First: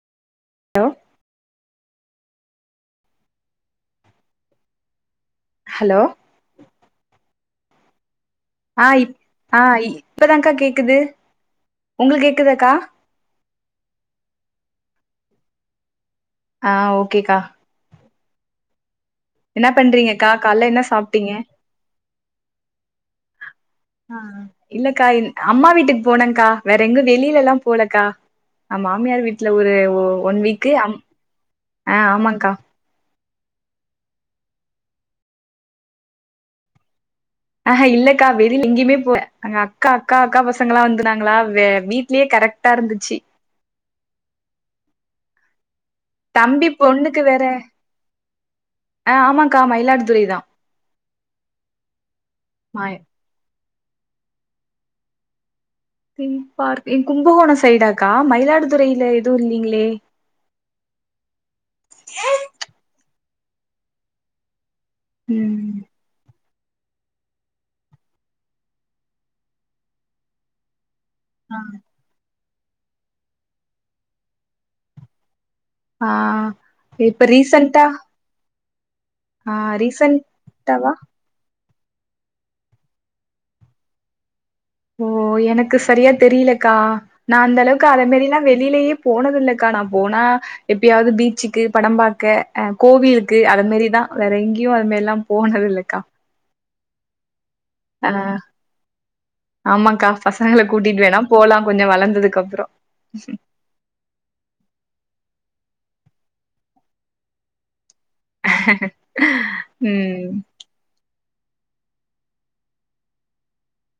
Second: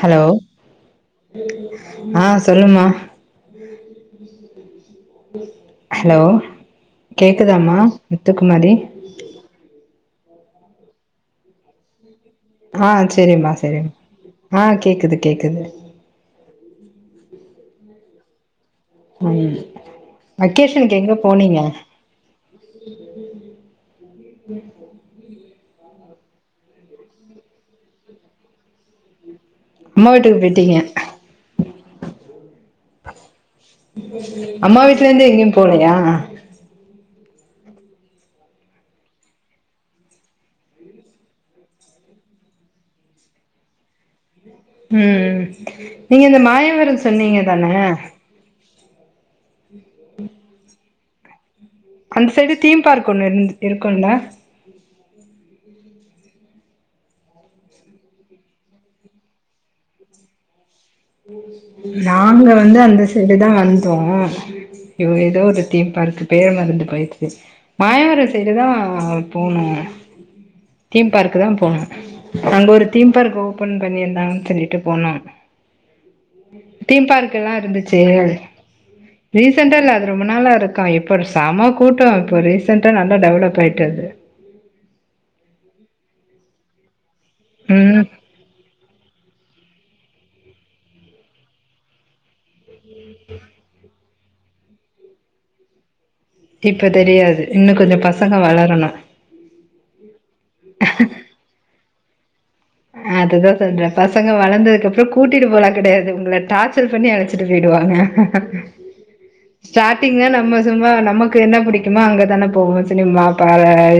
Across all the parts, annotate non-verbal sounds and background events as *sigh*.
Hello ஆ சொல்லுமா hello கேக்குதாமா முத்துக்குமாரி ஆ இப் ஆ இ இப்பதான்க்கா கேக்குது உங்களுக்கு கேக்குதாக்கா ஆ செரிமா செரிமா ஆ கேக்குது கேக்குது ஆ ஓகேக்கா ம் என்ன பண்றீங்கக்கா கால்ல என்ன வெக்கேஷனுக்கு எங்க சாப்பிட்டீங்க போனீங்க ஆ இல்லக்கா அம்மா வீட்டுக்கு போனங்க்கா வேற எங்கு வெளியில எல்லா போலக்கா நா மாமியார் வீட்டு ல ஒரு அம்மா வீட்டுக்கு ஒன் வீக்கு போயிட்டீங்க அம் ஆ ஆமாங்க்கா அம்மா வீட்ல இருந்து எங்கயு போலயா ஆஹ இல்லக்கா வெளியில எங்கேயுமே போல அக்கா அக்கா அக்கா பசங்களா வந்தாங்களா வே வீட்லயே கரெக்டா இருந்துச்சி ம் நீங்க இந்த தம்பி மாயவரம் பொண்ணுக்கு சொன்னீங்க வேற தானே ஆ ஆமாக்கா மயிலாடுதுறை தா அந்த சைடு தீம் ம பார்க் ஒண்ணு இருந்து இருக்குல்ல தீம் பார்க் கும்பகோணம் சைடாக்கா மயிலாடுதுறைல எதுவு இல்லிங்களே நாங்க வந்து அந்த சைடு தா வந்தோம் எ ஏதோ ஒரு ம் தீம் பார்க்கு பேரு மறந்து போயிடிச்சு மாயவரம் சைடு தா போனோ தீம் பார்க்கு தா ஆ போனோம் அங்க ஒரு தீம் பார்க் ஓபன் பண்ணியிருந்தாங்கனு சொல்லிட்டு போனோம் ஆஹ் இப்ப ரீசண்டா ரீசண்டா இல்ல அது ரொம்ப நாளா இருக்கா இப்ப ஒரு செம கூட்டம் இப்போ ரீசெண்டா நல்லா டெவலப் ஆயிட்டு அது ஓ எனக்கு சரியா தெரிலக்கா நா அந்தளவுக்கு அத ம் மாரியெல்லா வெளியிலேயே போனதுல்ல க்கா ந போனா எப்பயாவது பீச்சுக்கு படம் பாக்க அ கோவிலுக்கு அது மாரி தா வேற எங்கேயு அதுமாரில்லா போனது இல்லக்கா இப்ப தெரியாது இன்னு கொஞ்சோ பசங்க ஆஹ் வளரணு ஆமாக்கா பசங்கள கூட்டிட்டு வேணா போலா கொஞ்ச வள துக்கு அப் அதுதா சொல்றே பசங்க வளந்ததுக்கு அப்புறோ கூட்டிட்டு போலான் கிடையாது உங்கள டார்ச்சர் பண்ணி அழச்சிட்டு போயிடுவாங்க ஸ்டார்டிங்ல ம் நம்ம சும்மா நம்ம கு என்ன பிடிக்குமா அங்கதானே போவோ சினிமா ப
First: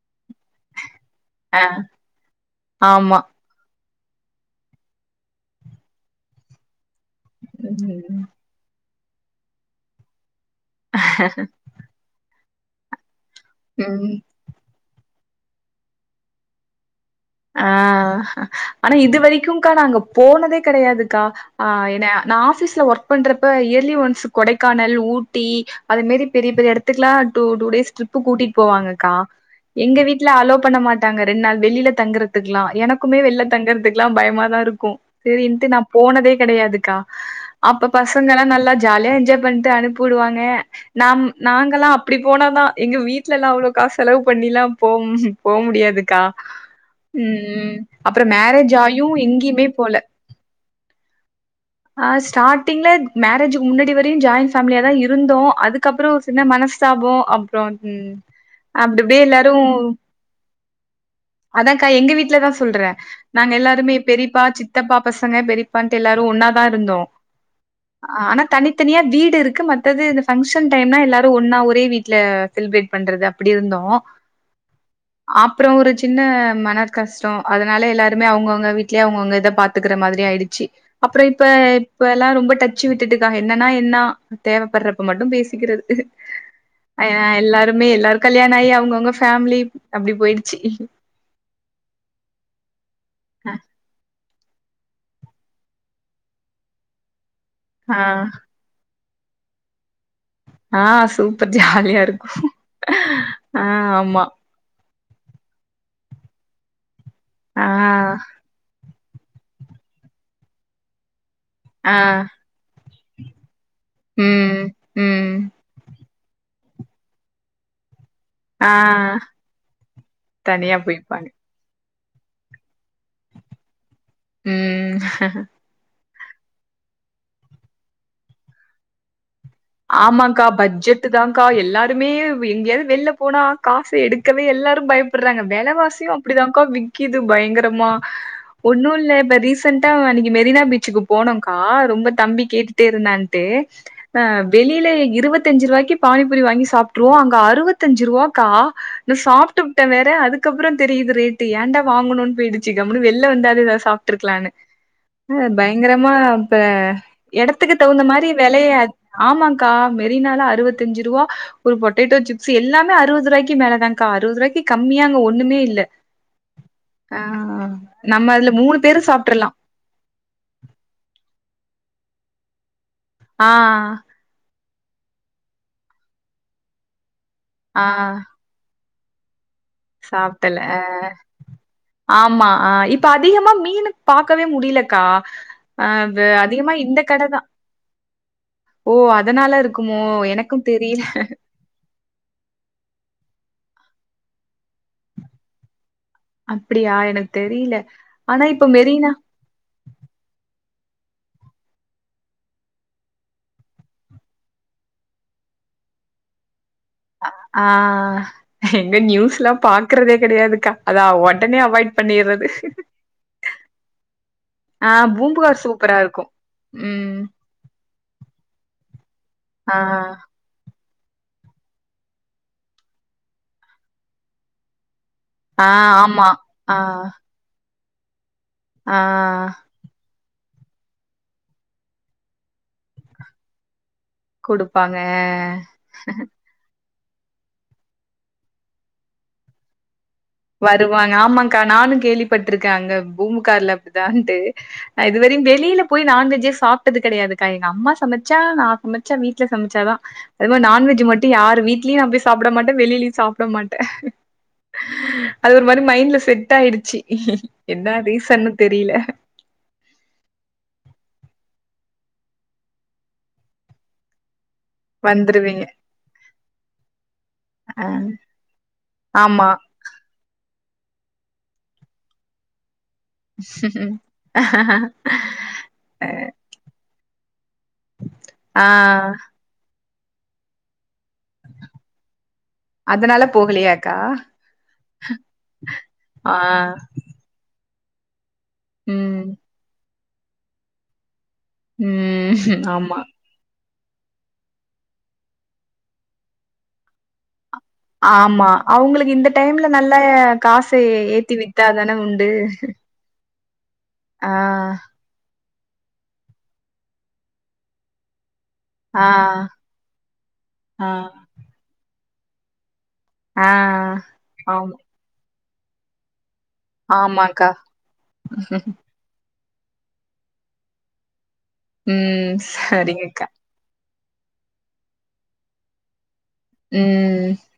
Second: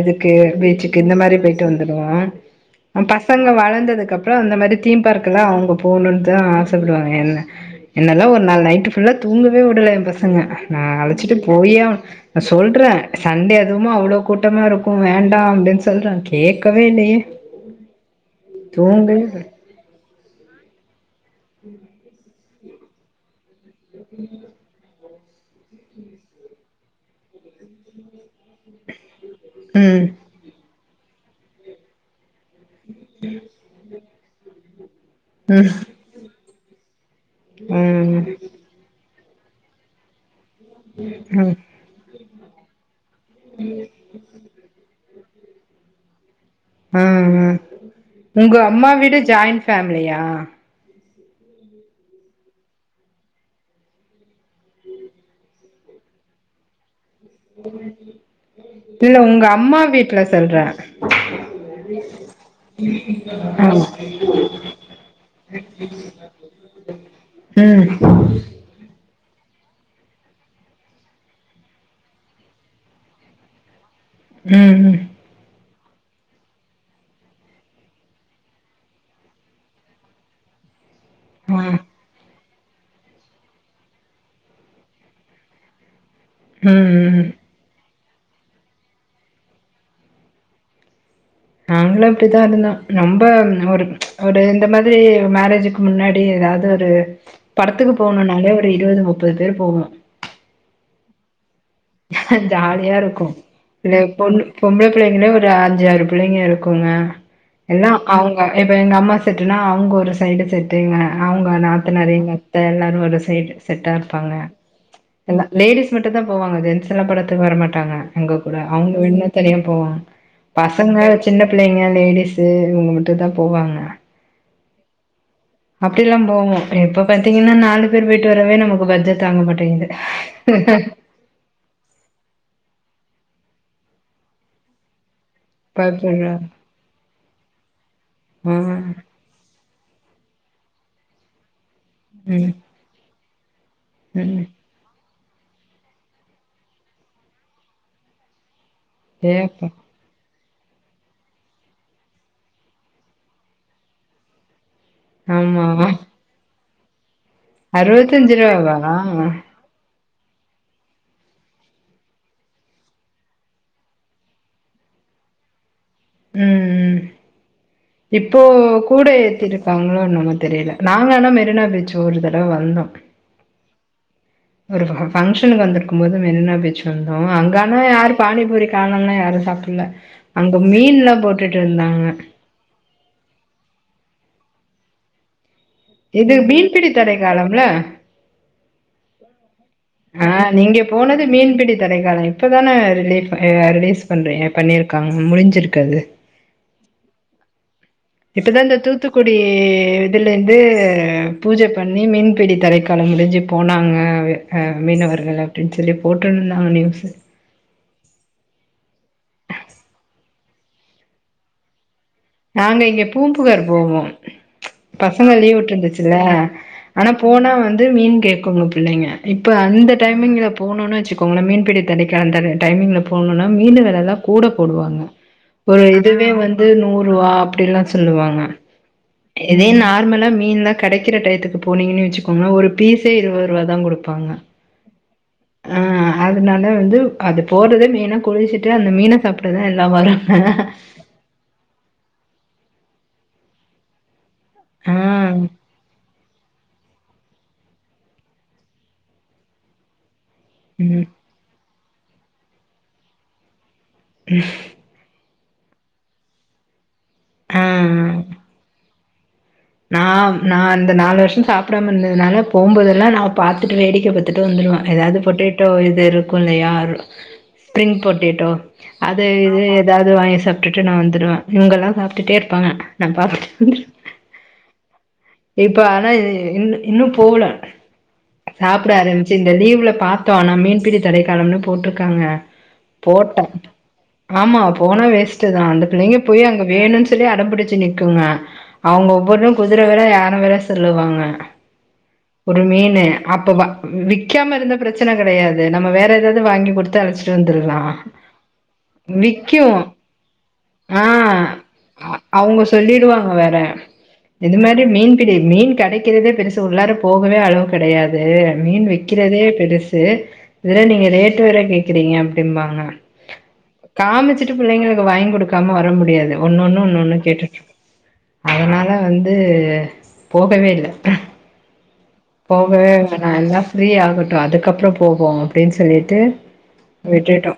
இது க்கு பீச்சுக்கு இந்த மாரி ஆ போய்ட்டு வந்துடுவோ ஆமா பச வளந்ததுகப்றோ அந்த மாரி தீம் பார்க்லா அவுங்க போவுணுன் தா ஆச சொல்லுவாங்க என்ன ம் என்னல்லா ஒரு நாள் நைட்டு நல்லா தூங்கவே விடல எம் பச சங்க நா அழச்சிட்டு போயே ஆவ் நா சொல்ட்றே சண்டே அதுவுமா ம் அவ்ளோ கூட்டமா இருக் ம் வேண்டா அப்டின் சொல்ட்றே கேக்கவே இல்லயே ஆஹ் ஆனா இது இல்ல வரைக்குங்க்கா நாங்க போனதே கெடயாது க்கா ஆஹ் என்ன நாஸிஸ் ல ஒர்க் பண்றப் ப்ப yearly once Kodaikanal Ooty அது மேரி பெரிய பெரிய எடத்துக்ல்லா டூ டேஸ் ட்ரிப்பு கூடிட் போவாங்க கா எங்க ம் வீட்ல அலோ பண்ண மாட் ங்க ரெண் நாள் வெளில தங்றதுக்குலா எனக்குமே வெள்ல தங்றதுக்குலா பயமாதா இருக் கு செரின்ட்டு ம் நா போனதே கெடயாதுக்கா அப்ப ம் பசங்கல்லா நல்லா ஜாலியா என்ஜாய் வந்ட்டு அனுப்புடுவாங்க நாம் ம் ம் நாங்கல்லா அப்டி போனாதா எங்க வீட் வீட்ல எல்லா அவ்ளோ காசு செலவு பண்ணிலா போம் போ முடியாதுக்கா ம் ம் அப்பறோ உங்க மேரேஜ் அம்மா ஆயு வீடு ஜாயிண்ட் எங்கியுமே போல ஃபேமிலியா ஆஹ் ஸ்டாட்டிங்ல மேரேஜ்கு முன்னாடி வரையு ஜாயின்ட் ஃபேமிலியா தா இருந்தோ அதுகப்றோ சின்ன மனஸ்தாபோ இல்ல உங்க எல்லாரும் அம்மா வீட்ல சொல்றே அதாங்கா எங்க வீட்ல தா சொல்றே நாங்க ஆமா எல்லாருமே பெரிப்பா சித்தப்பா பசங்க பெரியபான்ட்டு எல்லாரு ஒன்னாதா இருந்தோ ம் ஆனா தனி தனியா வீடு இருக்கு மத்தது இந்த ஃபங்க்ஷன் டைம்னா எல்லாரு ஒன்னா ஒரே வீட்ல செலிப்ரேட் பண்றது அப்டி இருந்தோ ம் ம் அப்றோ ஒரு சி ன்ன மனக் கஷ்டோ அதனால எல்லாருமே அவுங்கவுங்க வீட்லே அவுங்கவுங்க இத பாத்துக்குற மாதிரி ஆயிடுச்சு அப்றோ இப்ப ஆ இப்பல்லா ரொம்ப டச்சு விட்டுட்டுக்கா என்னன்னா என்னா தேவப்படுறப்ப மட்டு பேசிக்குறது ம் ஆ ம் எல்லாருமே எல்லாரு கல்யாணாயி அவுங்கவுங்க ஃபேமிலி அப்டி போயிடுச்சி நாங்களு இப்டிதா இருந்தோ ரொம்ப ஒரு ஒரு இந்த மாதிரி மேரேஜுக்கு முன்னாடி எதாது ஒரு படத்துக்கு ஆ போணுனாலே ஒரு இருவது முப் ப்பது பேர் போவோ ஆ சூப் ஜாலியா இருக்கு ஆ இல்ல ஆமா பொண்ணு பொம்ப்ளே புள்ளைங்கே ஒரு அஞ்சாறு புள்ளைங்க இருக்குங்க ஆ எல்லா அவுங்க இப்ப எங்கம்மா செட்டுனா அவுங்க ஒரு சைடு செட்டுங்க அவுங்க ஆ நாத்துனாரு எங்கத்த எல்லாரு ஒர் ரு சைடு செட்டா இர்ப்பாங்க ம் ம் எல்ல லேடிஸ் மட் டு தா போவாங்க ஜென் ஸுலா படத்துக் வரமாட்டாங்க எங்க கூட ஆ அவுங்க வேன்னா தனியா போவாங்க தனியா பசங்க போயிருப்பாங்க சின்ன பிள்ளைங்க லேடிஸு இங்க முட்டு தா போவாங்க ம் அப்படிலா போவோ இப்ப பாத்தீங்கன்னா நாலு பேரு போய்ட்டு வரவே நமக்கு பட்ஜட் ஆமாக்கா பட்ஜெட்டு தாங்கா எல்லாருமே வெ எங்கியா வெள்ல போனா காசு எடுக்கவே எல்லாரு பயப் பட்றாங்க வேலவாசியு பயப்பட்றா அப்பிடிதாங்க்கா விக்குது பயங்கரமா ஆ ஒன்னுல்ல இப்ப ரீசன் டா அன்னிக்கு மெரினா பீச்சுக்கு போனோங்கா ரொம்ப தம்பி ம் கேட்டுட்டே இருந்தான் டு ம் ளில இருவத்தஞ்சுருவாய்க்கு பானிபுரி வாங்கி சாப்ட்ருவோ அங்க அறுவத்தஞ்சு ருவாக்கா நா ஏப்பா சாப்ட்டுட்டே வேற அதுக் ப்றோ தெரியுது ரேட்டு ஏன்டா வாங்குணோனு போயிடுச்சு கம்னு வெளில வந்தாது ஏதது சாப்பிட்ருக்கலான்னு அஹ் ஆமா பயங்கரமா ப்பே எடத்துக்கு தகுந்த மாரி அறுவத்தஞ்சு வெலயே ரூவாவா ஆமாங்க்கா மெ ரினால அறுபத்தஞ்ச்ரூவா ஒரு பொட்டேட்டோ சிப்ஸ் எல்லாமே அறுவது ரூவாய்க்கு மேலதான்கா அறுவதுரூவாக்கி கம்மியா அங்க ஒண்ணுமே இல்ல உம் ம்ம் ஆ நம்ம இப்போ அதுல மூணு பேரு கூட சாப்ட்றலா ஏத்திருக்காங்களோ என்னவோ தெரில நாங்கானா மெரினா பீச் ஒருதடவ வந்தோ ஆஹ் ஒரு ஃபங்க்ஷனுக்கு வந்திருக்க்கும்போது மெரினா பீச் வந் தோ அங்கான ஆ யாரு பானிபூரி காரம்னா யாரு சாப்ட் ல அங்க சாப்டல மீன்ல்லா போட்டுட்ருந்தாங்க ஆமா ஆ இப்ப அதிகமா மீனு பாக்கவே முடியலக்கா அஹ் அது இது அதிகமா மீன்பிடி இந்த தடை கடதா காலம்ல ஓ அ அதனால இருக் ஆஹ் நீங்க போனது மீன்பிடி தடைகாலோ இப்பதானே ரிலீப் ரிலீஸ் பண்ற பண்ணியிருக்காங்க முடிஞ்சிருக்காது அப்டியா எனக்கு தெரில ஆனா இப்பதா இப்ப இந்த மெரினா தூத்துக்குடி இதுல இருந்து து பூஜ பண்ணி மீன்பிடி தடைக்காலம் முடிஞ்சு போனாங்க ஆஹ் மீனவர்கள் அப்டின்னு சொல்லி போட்டுந்தாங்களே ஆஹ் ஆஹ் எங்க நியூஸ்ல்லா பாக்கறதே கிடையாதுக்கா அதா உடனே அவாய்ட் பண்ணிர்றது நாங்க இங்க பூம்புகார் போவோ ஆ பசங்க லீவ் பூம்புகார் சூப்பரா விட்டுருந்துச்சுல இருக்கு ஆனா ம் போனா வந்து மீன் கேக்குங்க புள்ளைங்க இப்ப ஆ அந்த டைமிங்க்ல போனுன்ன வெச்சுக்கோங்களே மீன்பிடி தடைக் அந்த டைமிங்ல போனும்னா மீன் வெலைல்லா கூட போடுவாங்க ஆ ஒரு ஆமா இதுவே வந்து ஆ நூரூவா அப்டில்லா சொல்லுவாங்க ஆ இதே நார்மலா மீன்ல கிடைக்கிற டைத்துக்கு போனீங்கன்னு வெச்சுக்கோங்களே ஒரு பீஸே இருவதுரூவாதா கொடுக் ப்பாங்க குடுப்பாங்க ஆஹ் அதனால வந்து அது போறது மெய்னா குளிச்சிட்டு அந்த மீன சாப்டதா எல்லா வரங் வருவாங்க ஆமாக்கா நானு கேள்விப்பட்டிருக்காங்க பூமூகார்ல அப்படிதான்ட்டு ஆ இதுவரையு வெளியில போய் நான்வெஜ்ஜே சாப் சாப்டது கெடையாதுக்கா எங்க அம்மா சமைச்சா நா சமைச்சா வீட்டு்ல சமைச்சாதா அது மாதி நான்வெஜ் ம் மட்டு யார் வீட் லயு நா போய் சாப்ட மாட்டே வெளிலியு சாப்ட மாட் உம் அது ஒரு மாரி மைண்ட்ல செட் ஆயிடுச்சு ஆ என்ன ஆ ரீசன்னு தெரியல நா நா அந்த நாலு வருஷம் சாப்டாம இருந்ததுனால போம்போதெல்லா நா பாத்துட்டு வேடிக்க பாத்துட்டு ட்டு வந்துருவ ஏதாவது வந்துருவீங்க பொட்டேட்டோ இது இருக்கு இல்லயா ஆ பிரிங் பொட்டேட்டோ அது ஆமா இது ஏதாவது வாங்கி சாப் சாப்ட்டுட்டு நா வந்துருவே இங்க எல்லா சாப்ட்டுட்டே இருப்பாங்க நா பாத்துட்டு *unintelligible* இப்ப ஆனா இன்னு இன்னு போல ஆ சாப்பிட ஆரம்பிச்சு இந்த டீவில பாத்தோ மீன் பிடி தடைக்கலம்னு போட்டிருக்காங்க அதனால போட்ட போகலையாக்கா ஆமா போனா வேஸ்ட் தா அந்த பிள்ளைங்க ஆ போய் அங்க வேணுன் சொல்லி அட பிடி ச்சு நிக்குங்க ம் அவுங்க குதிர வெல யான வெல சொல்லுவாங்க ஒரு ம் ஆமா மீனு அப்பவ விக்காம இருந்த பிரச்சன கெடையாது நம்ம வேற ஏதாவது வாங்கி குடுத்து அழச்சிட்டு வந்து ஆமா அவுங்களுக்கு இந்த டைம்ல விக்கு நல்லா காச ஆ ஏத்தி வித்தா தான உண்டு அ ஆ இது மாரி மீன்பிடி மீன் கெடைக்கிறதே பெருசு உள்ளார போகவே அளவு கெடையாது மீன் ஆ வக்கிறதே பெருசு இதுல ஆ நீங்க ரேட்டு வேர கேக் றீங்க அப்படிம்பாங்க ஆ காமிச்சிட்டு ஆமா பிள்ளைங்களுக்கு வாங்கி கொடுக்க ங்கமா வர முடியாது ஒன்னொன்னு ஒன்னொன்னு கேட்டு ஆமாக்கா அதனால வந்து போகவே இல்ல ம் போகவே சரிங்கக்கா வேணா எல்லா ஃப்ரீ ஆகட்டு அதுக்கப்புறோ போவோ அப்படின் சொல்லிட்டு ம் விட்டுட்டோ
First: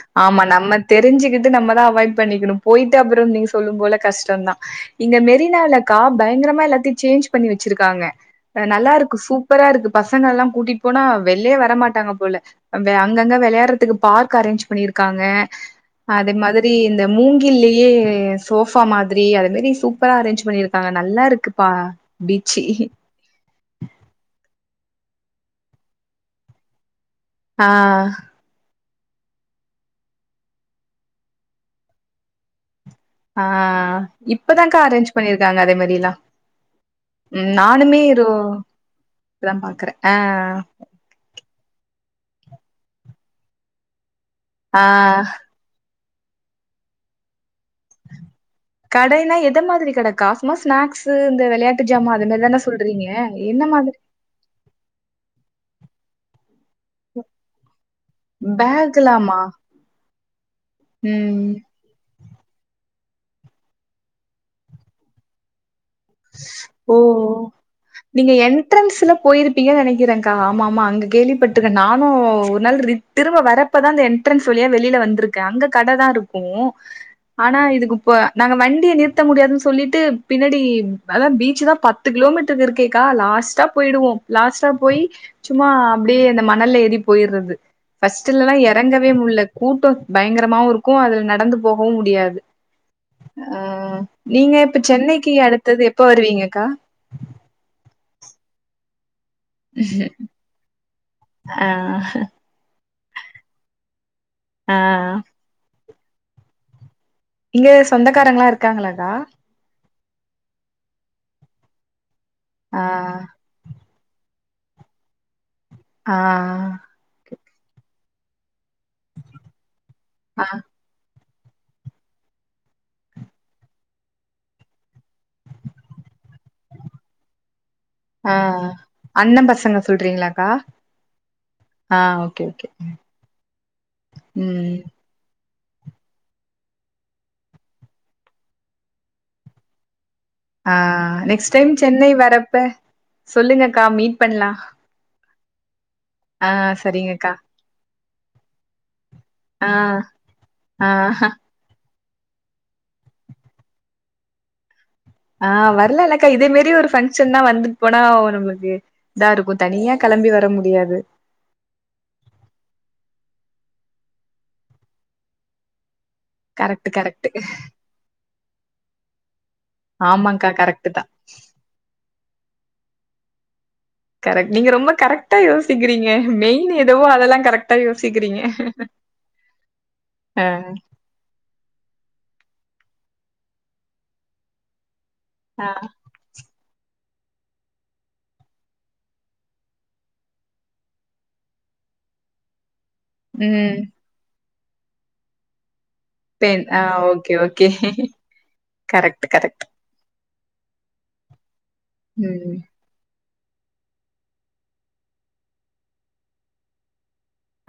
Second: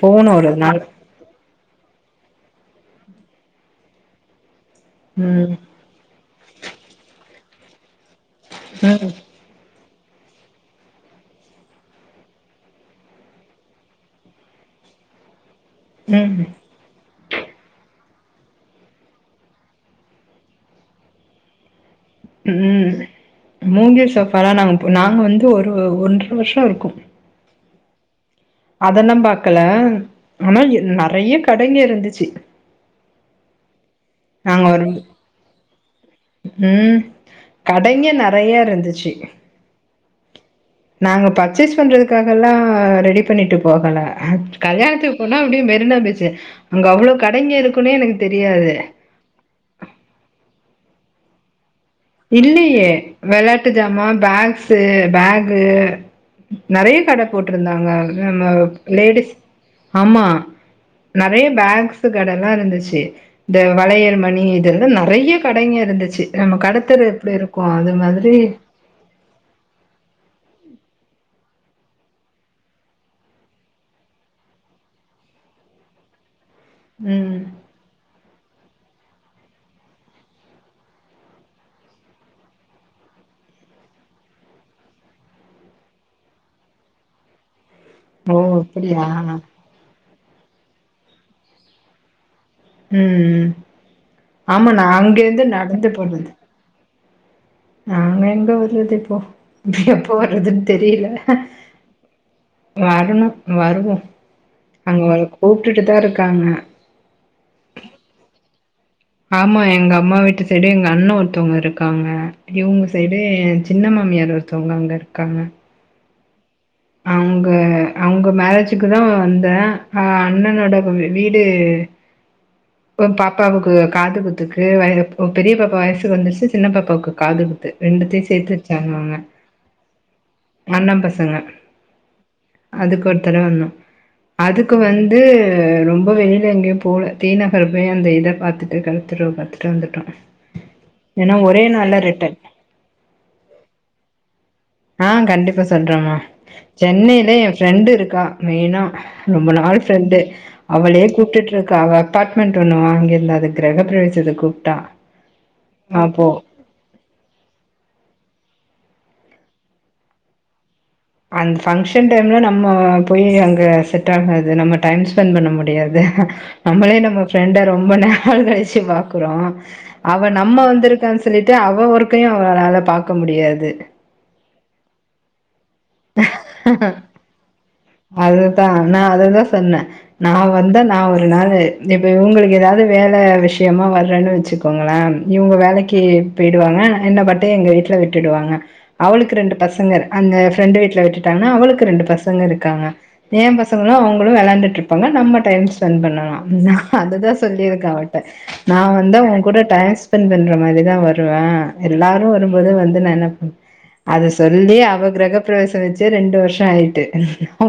போணு ஆமா ஒரு நம்ம நாள் தெரிஞ்சுக்கிட்டு நம்மதா அவாய்ட் பண்ணிக்கணு போயிட்டு அப்புற நீங்க சொல்லு போல கஷ்டந்தா இங்க ம் மெரினாலக்கா பயங்கரமா எல்லாத்தையு சேஞ்ச் பண்ணி வச்சிருக்காங்க நல்லா இருக்கு சூப்பரா இருக்கு பசங்க எல்லா கூட்டிட்டு போனா வெளியே வர மாட்டாங்க போல அங்கங்க வெளையாறதுக்கு பார்க் அரேஞ்ச் பண்ணியிருக்காங்க ம் அதே ம் மாதிரி இந்த மூங்கில்லயே சோபா மாதிரி அது மாரி சூப்பரா அரேஞ்ச் பண்ணிருக்காங்க நல்லா இருக்குப்பா பீச்சு. ம் மூங்கில் சோபாலா நமக்கு நாங்க வந்து ஒரு ஒன்றரை வருஷம் இருக்கும் ஆஹ் அதெல்லாம் பாக்கல ஆனா நிறைய கடைங்க இருந்துச்சு ஆஹ் நாங்க இப்பதானக்கா ஒரு அரேஞ்ச் பண்ணிருக்காங்க அதே மாதிரி எல்லாம் ம் உம் நானுமே கடைங்க ஒரு நெறைய இருந்துச்சு இப்பதான் பாக்குறேன் ஆஹ் காகல்லாம் ரெடி பண்ணிட்டு போகல ஆ கல்யணத்துக்கு போனா அப்படியே மெரினா பீச் அங்க அவ்வளவு கடைங்க இருக் குனே எனக்கு தெரியாது ந்த மாதிரி கட காசுமா ஸ்நாக்ஸ் இந்த விளையா இல்லையே விளையாட்டு மாதிரி ஜாம பேக்ஸு பேகு நிறைய கடை போட்டிருந்தாங்க நம்ம லேடிஸ் பேக்லாமா? ஆமா நிறைய ம் பேக்ஸு கடைல்லாம் இருந்துச்சு இந்த வளையல் மணி இதுல்லாம் நிறைய கடைங்க இருந்துச்சு நம்ம கடத் ஓ நீங்க என்ட்ரன்ஸ்ல போயிருப்பீங்கு நினைக்கிறே ங்கா ஆமா ஆமா அங்க கேள்விப்பட்டுக்கன் நானும் ஒரு நாள் திரும்ப வரப்பதான் அட்ரன்ஸ் வழியா வெளியில வந்திருக்கேன் அங்க கட தான் இருக் கும் ம் ஆனா இதுக்கு இப்ப நாங்க வண் குடிய நிறுத்த முடியாதுன்னு சொல்லிட்டு பின்னாடி அதான் பீச்சு தான் பத்து கிலோமீட்டருக்கு இருக்கேக்கா லாஸ்ட்டா போயிடுவோம் லாஸ்ட்டா போய் சும்மா அப்படியே இந்த மணல்லல ஏறி போயிறது ஓ பர்ஸ்ட்லல்லாம் அப்டியா இறங்கவே ம் முடியல கூட்டம் பயங்கரமாவும் இருக்கும் அதுல நடந்து போகவும் முடியாது ம் அஹ் நீங்க ஆமா இப்ப நா சென்னைக்குத்து அங்கேருந்து அடுத் டுத்தது நடந்து எப்ப போறது வருவீங்கக்கா நாங்க எங்க வர்ரது இப்போ நா எப்போ வறதுன்னு தெரில. ஆ வர்ணு வருவோ. ஆ அங்க கூப்ட்டுட்டுதா இருக் காங்க. இங்க சொந்தக்காரங்களா இருக் காங்களாக்கா? ஆமா எங்க அம்மா வீட்டு செய்டு எங்க அண்ண ஒருத்தவுங்க இருக்காங்க. ஆ இவுங்க சைடு சின்னா மாமியாரு ஒருத்தவங்க அங்க இருக்காங்க. ஆஹ் ஆஹ் வ அவங்க மேரேஜ் க்கு தா வந்த ஹ ஆ அண்ணனோடது வீடு இப்ப பாப்பாவுக்கு காது குத்துக்கு பெரிய பாப்பா வயசுக்கு வந்துச்சு சின்ன பாப்பாவுக்கு காது குத்து ரெண்டுத்தையு ஆ சேத்து வச்சாங்க அவுங்க அண்ண பசங்க சொல்றீங்களாக்கா அண்ண பசங்க ஆ ஓகே ஓகே அதுக்கு ஒருத்தடவ வணு ம் அதுக்கு வந்து ரொம்ப வெளில எங்கயு போல தீநகர் போய் அந்த இத பாத்துட்டு கெழக்குதெருவ பாத்துட்டு வந்துட்டோ ஆஹ் ஏன்னா நெக்ஸ்ட் ஒரே டைம் நாள்ல சென்னை ரிட்டன் வரப்ப சொல்லுங்கக்கா மீட் பண்லா ஆஹ் கண்டிப்பா சொ சொல்றேமா ஆ சென்னைல சரிங்கக்கா ஏ ஃப்ரெண்டு இருக்கா மெய்னா ரொம்ப ஆ நாள் ஃப்ரெண்டு ஆ அவளே கூப்டுட்ருக்கா அவ அபார்ட்மெண்ட் ஒன்னு வாங்கீருந்த அது கிரக பிரவேசத்துக் கூப்ட்டா ஆஹ் வர்லால்லக்கா அப்போ இதே மேரி ஒரு ஃபங்க்ஷன்னா வந்துட்டு போனா ஒ நம்ளுக்கு இதாருக்கு தனியா கெளம்பி வர முடியாது அந் ஃபங்க்ஷன் டைம்ல நம்ம போய் அங்க செட் ஆகாது நம்ம டைம் ஸ்பெண்ட் பண்ண முடியாது கரெக்ட் நம்மளே நம்ம கரெக்ட் ஃப்ரெண்ட ரொம்ப நாள் கழிச் சே வாக்குரோ அவ ஆமாக்கா நம்ம கரெக்ட் தா வந்திருக்கா சொல்லிட்டு அவ ஒர்க்கையு அவளால பாக் க்க முடியாது கரெக்ட் நீங்க ரொம்ப கரெக்டா யோச் த்துகிறீங்க மெயின் எதவோ அதெல்லா கரெக்ட் அதுதா நா அதுதா சொன்ன நா ஆ வந்த நா ஒரு நாளு ப் இப்ப இவுங்களுக்கு எதாது வேலை விஷ்யமா வர்றேன்னு வச்சுக்கோங்களே இவுங்க ஆ வேலைக்கு போய்டுவாங்க என்ன பாட்டய எங்க வீட்ல விட்டுடுவாங்க அவளுக்கு ரெண்டு பசங்க அந்த ஃப்ரெண்டு வீட்ல விட்டுட்டாங்கனா அவளுக்கு ரெண்டு பசங்க இருக் காங்க ஏ ம் பசங்களு அவங்களு வெளாண்டுட் ருப்பாங்க நம்ம டைம்ஸ் ஸ்பென்ட் பண்ணலா பெண் நா ஆ அதுதா ஓகே ஓகே சொல்லிருக்க அவட்ட நா வந்து கரெக்ட் அவங்க கூட கரெக்ட் டைம் ஸ் ஸ்பென் பண்ற மாரி தா வருவ எல்லாரு ம் வரும்போது வந்து நா என்ன அத சொல்லி அவ கிரகப்பிரவேச வெச்சே ரெண்டு வருசொ ஆயிட்டு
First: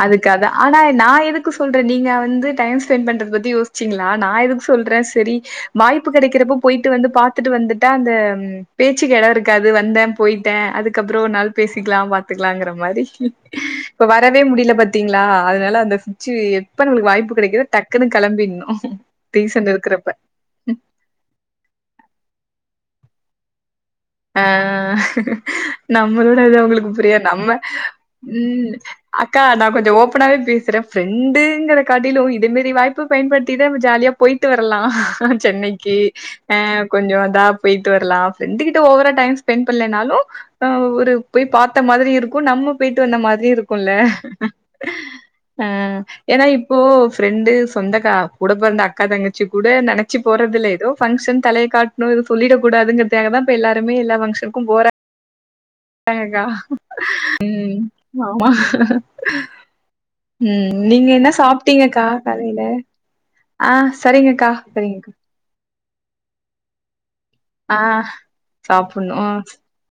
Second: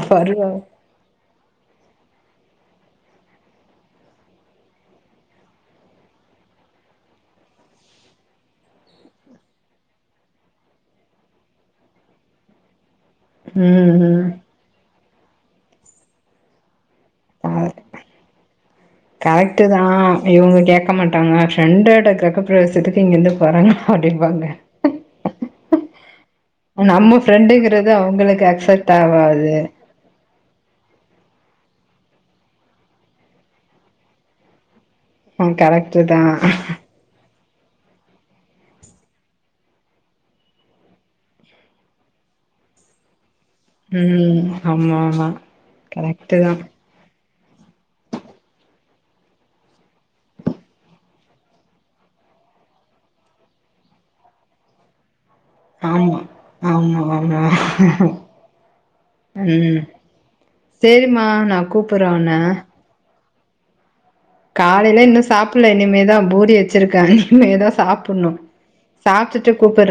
அதுக்கது வருவா ஆனா நா எதுக்கு சொல்ற நீங்க வந்து டைம்ஸ் பெண்ட் பண்றது பத்தி யோசிச்சீங்ளா நா எதுக்கு சொல்ற செரி வாய்ப்பு கெடைக்கிறப்ப போயிட்டு வந்து பாத்துட்டு வந்துட்டா அந்த பேச்சுக்கு எடொ இருக்காது வந்தே போயிட்ட அதுக்கப்ரொ ஒரு நாள் பேசிக்லா பாத்துக்லாங்கிற மாரி ம், இப்ப வர ம். வே முடியல பாத்தீங்ளா அதனால அந்த *unintelligible* வாய்ப்பு கெடைக்குதோ டக்குன்னு கெளம்பிட்ணு கரெக்ட் ரீசன் தா இருக்கிறப்ப இவுங்க கேக்க மாட்டாங்க ப்ரென்ட் ஓட கிரகப்பிரவேசத்துக்கு இங்கிருந்து போறங்க அ நம்மளோட அது அவுங்களுக்கு புரியாது நம்ம ஃப்ரெண்டுங்கிறது அவங்களுக்கு ம் அக்செப்ட் அக்கா ஆவாது. நா கொஞ்சோ ஓப்பனாவே பேசுற ஃப்ரெண்டு ங்கற காட்டிலு இது மேரி வாய்ப்பு பயன்படுத்தி தா நம்ம ஜாலியா போயிட்டு வரலா ஆ சென்னைக்கு கரெக்ட்டு தான். ஆ கொஞ்சோ தா போய்ட்டு வர்லா ஃப்ரெண்டு கிட் ட ஓவரா டைம் ஸ்பெண்ட் பண்லனாலு ஒரு போய் பாத்த மாரி இருக்கு நம்ம போயிட்டு வந்த மா ரி இருக்குல்ல ம் ஆமாமா. கரெக்ட்டு ஏனா தான். இப்போ ஃப்ரெண்டு சொந்தக்கா கூட பொறந்த அக்கா தங்கச்சி கூட நெனச்சி போறதில்ல எதோ ஃபங்க்ஷன் தலைய காட்ணு எது சொல்லிட கூடாதுங்கிறதுக்காக தா ப எல்லாருமே எல்லா ஃபங்ஷனுக்கு போற ஆமா. ங்கக்கா ஆமா, ஆமா. ம் ஆமா ம். ம் நீங்க சரிம்மா என்ன நான் சாப்பிட்டீங்கக்கா கூப்புட்றேன் காலைல ஆ சரிங்கக்கா காலைல சரிங்கக்கா. இன்னு சாப்புல்ல இனி தா பூரி வெச்சிருக்க இன்மேதா ஆ சாப்புன்னு சாப்புட்ணும். ஆ. சாப்டுட்டு கூப்புற